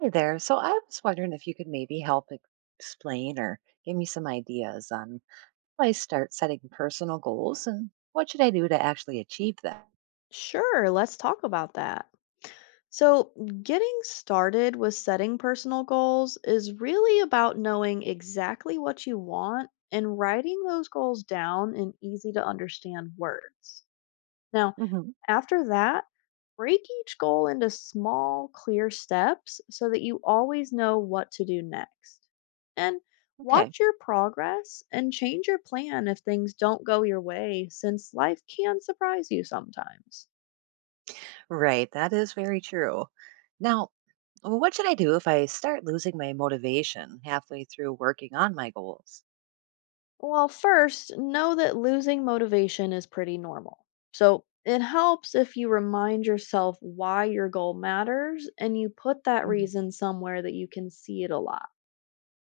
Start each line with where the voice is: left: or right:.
right: Hey there. So I was wondering if you could maybe help explain or give me some ideas on how I start setting personal goals and what should I do to actually achieve them?
left: Sure, let's talk about that. So, getting started with setting personal goals is really about knowing exactly what you want and writing those goals down in easy to understand words. Now,
right: Hmm.
left: after that, break each goal into small, clear steps so that you always know what to do next. And
right: Okay.
left: watch your progress and change your plan if things don't go your way, since life can surprise you sometimes.
right: Right. That is very true. Now, what should I do if I start losing my motivation halfway through working on my goals?
left: Well, first, know that losing motivation is pretty normal. So it helps if you remind yourself why your goal matters and you put that
right: Hmm.
left: reason somewhere that you can see it a lot.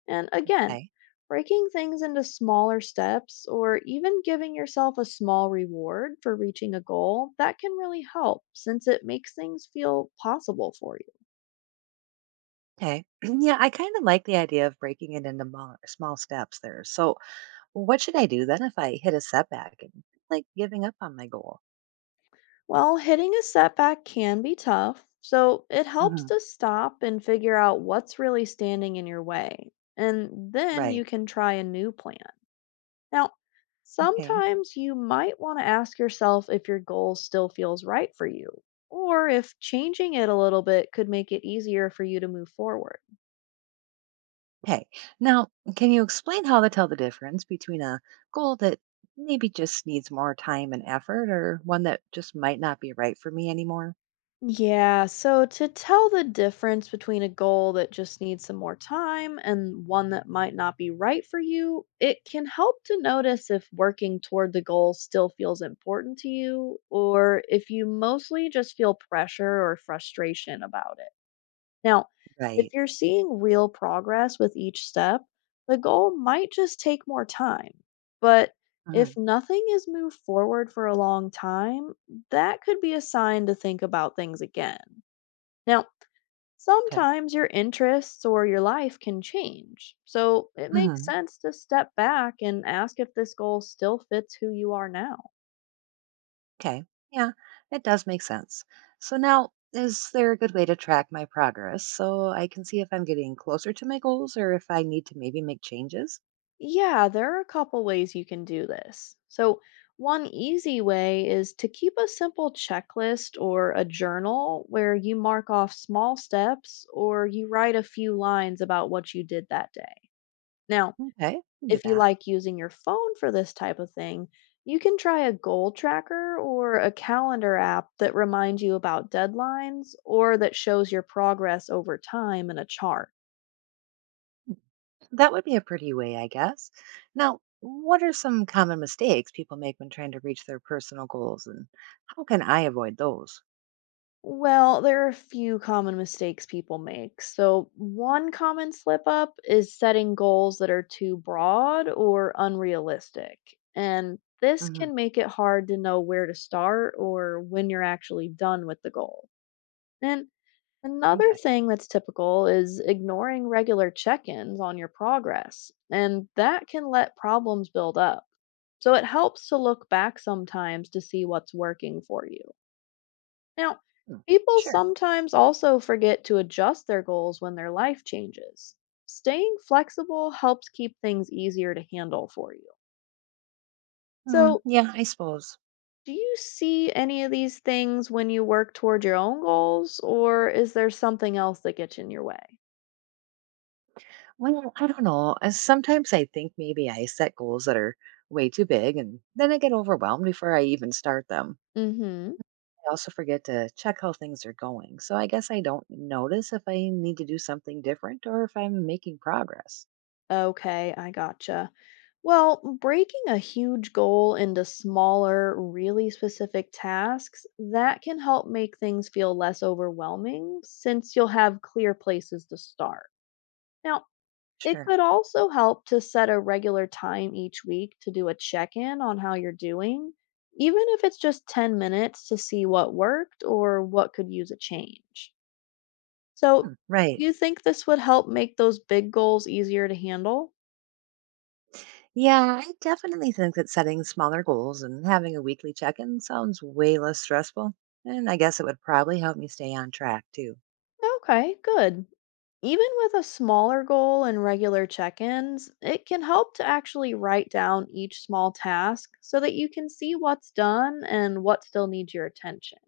left: And again,
right: Okay.
left: breaking things into smaller steps or even giving yourself a small reward for reaching a goal, that can really help since it makes things feel possible for you.
right: Okay. Yeah, I kind of like the idea of breaking it into small steps there. So, what should I do then if I hit a setback and like giving up on my goal?
left: Well, hitting a setback can be tough, so it helps
right: Hmm.
left: to stop and figure out what's really standing in your way. And then you
right: Right.
left: can try a new plan. Now,
right: Okay.
left: sometimes you might want to ask yourself if your goal still feels right for you, or if changing it a little bit could make it easier for you to move forward.
right: Hey, now, can you explain how to tell the difference between a goal that maybe just needs more time and effort or one that just might not be right for me anymore?
left: Yeah, so to tell the difference between a goal that just needs some more time and one that might not be right for you, it can help to notice if working toward the goal still feels important to you or if you mostly just feel pressure or frustration about it. Now, if
right: Right.
left: you're seeing real progress with each step, the goal might just take more time. But
right: Hmm.
left: if nothing is moved forward for a long time, that could be a sign to think about things again. Now,
right: Okay.
left: sometimes your interests or your life can change, so it makes
right: Hmm.
left: sense to step back and ask if this goal still fits who you are now.
right: Okay. Yeah, it does make sense. So now, is there a good way to track my progress so I can see if I'm getting closer to my goals or if I need to maybe make changes?
left: Yeah, there are a couple ways you can do this. So, one easy way is to keep a simple checklist or a journal where you mark off small steps or you write a few lines about what you did that day. Now,
right: Okay, I can do
left: if you
right: that.
left: like using your phone for this type of thing, you can try a goal tracker or a calendar app that reminds you about deadlines or that shows your progress over time in a chart.
right: That would be a pretty way, I guess. Now, what are some common mistakes people make when trying to reach their personal goals, and how can I avoid those?
left: Well, there are a few common mistakes people make. So, one common slip up is setting goals that are too broad or unrealistic. And this
right: Hmm.
left: can make it hard to know where to start or when you're actually done with the goal. And another
right: Okay.
left: thing that's typical is ignoring regular check ins on your progress, and that can let problems build up. So, it helps to look back sometimes to see what's working for you. Now,
right: Hmm.
left: people
right: Sure.
left: sometimes also forget to adjust their goals when their life changes. Staying flexible helps keep things easier to handle for you.
right: Mm,
left: So,
right: yeah, I suppose.
left: do you see any of these things when you work toward your own goals, or is there something else that gets in your way?
right: Well, I don't know. Sometimes I think maybe I set goals that are way too big, and then I get overwhelmed before I even start them.
left: Mm hmm.
right: I also forget to check how things are going, so I guess I don't notice if I need to do something different or if I'm making progress.
left: Okay, I gotcha. Well, breaking a huge goal into smaller, really specific tasks, that can help make things feel less overwhelming since you'll have clear places to start. Now, it
right: Sure.
left: could also help to set a regular time each week to do a check in on how you're doing, even if it's just 10 minutes to see what worked or what could use a change. So,
right: Hmm.
left: do
right: Right.
left: you think this would help make those big goals easier to handle?
right: Yeah, I definitely think that setting smaller goals and having a weekly check in sounds way less stressful. And I guess it would probably help me stay on track too.
left: Okay, good. Even with a smaller goal and regular check ins, it can help to actually write down each small task so that you can see what's done and what still needs your attention.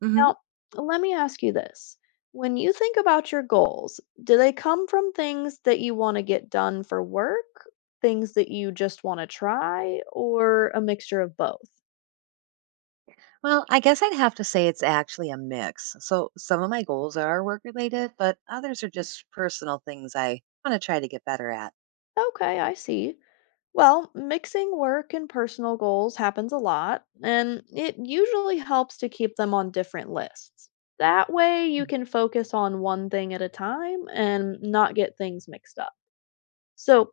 right: Hmm.
left: Now, let me ask you this. When you think about your goals, do they come from things that you want to get done for work, things that you just want to try, or a mixture of both?
right: Well, I guess I'd have to say it's actually a mix. So some of my goals are work related, but others are just personal things I want to try to get better at.
left: Okay, I see. Well, mixing work and personal goals happens a lot, and it usually helps to keep them on different lists. That way, you
right: Mm.
left: can focus on one thing at a time and not get things mixed up. So,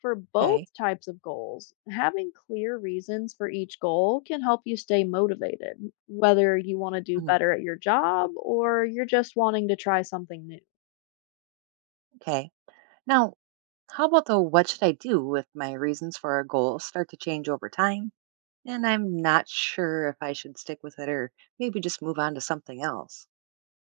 left: for both
right: Okay.
left: types of goals, having clear reasons for each goal can help you stay motivated, whether you want to do
right: Hmm.
left: better at your job or you're just wanting to try something new.
right: Okay. Now, how about the what should I do if my reasons for a goal start to change over time? And I'm not sure if I should stick with it or maybe just move on to something else.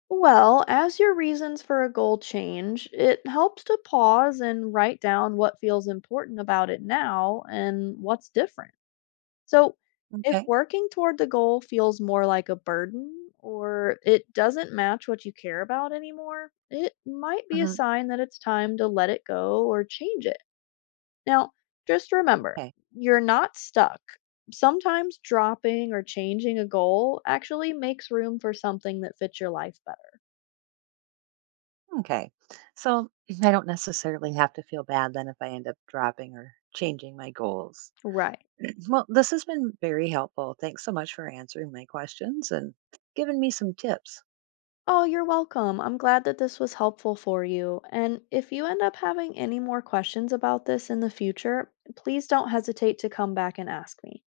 left: Well, as your reasons for a goal change, it helps to pause and write down what feels important about it now and what's different. So, if
right: Okay.
left: working toward the goal feels more like a burden or it doesn't match what you care about anymore, it might be a
right: Hmm.
left: sign that it's time to let it go or change it. Now, just remember,
right: Okay.
left: you're not stuck. Sometimes dropping or changing a goal actually makes room for something that fits your life better.
right: Okay. So I don't necessarily have to feel bad then if I end up dropping or changing my goals.
left: Right.
right: Well, this has been very helpful. Thanks so much for answering my questions and giving me some tips.
left: Oh, you're welcome. I'm glad that this was helpful for you. And if you end up having any more questions about this in the future, please don't hesitate to come back and ask me.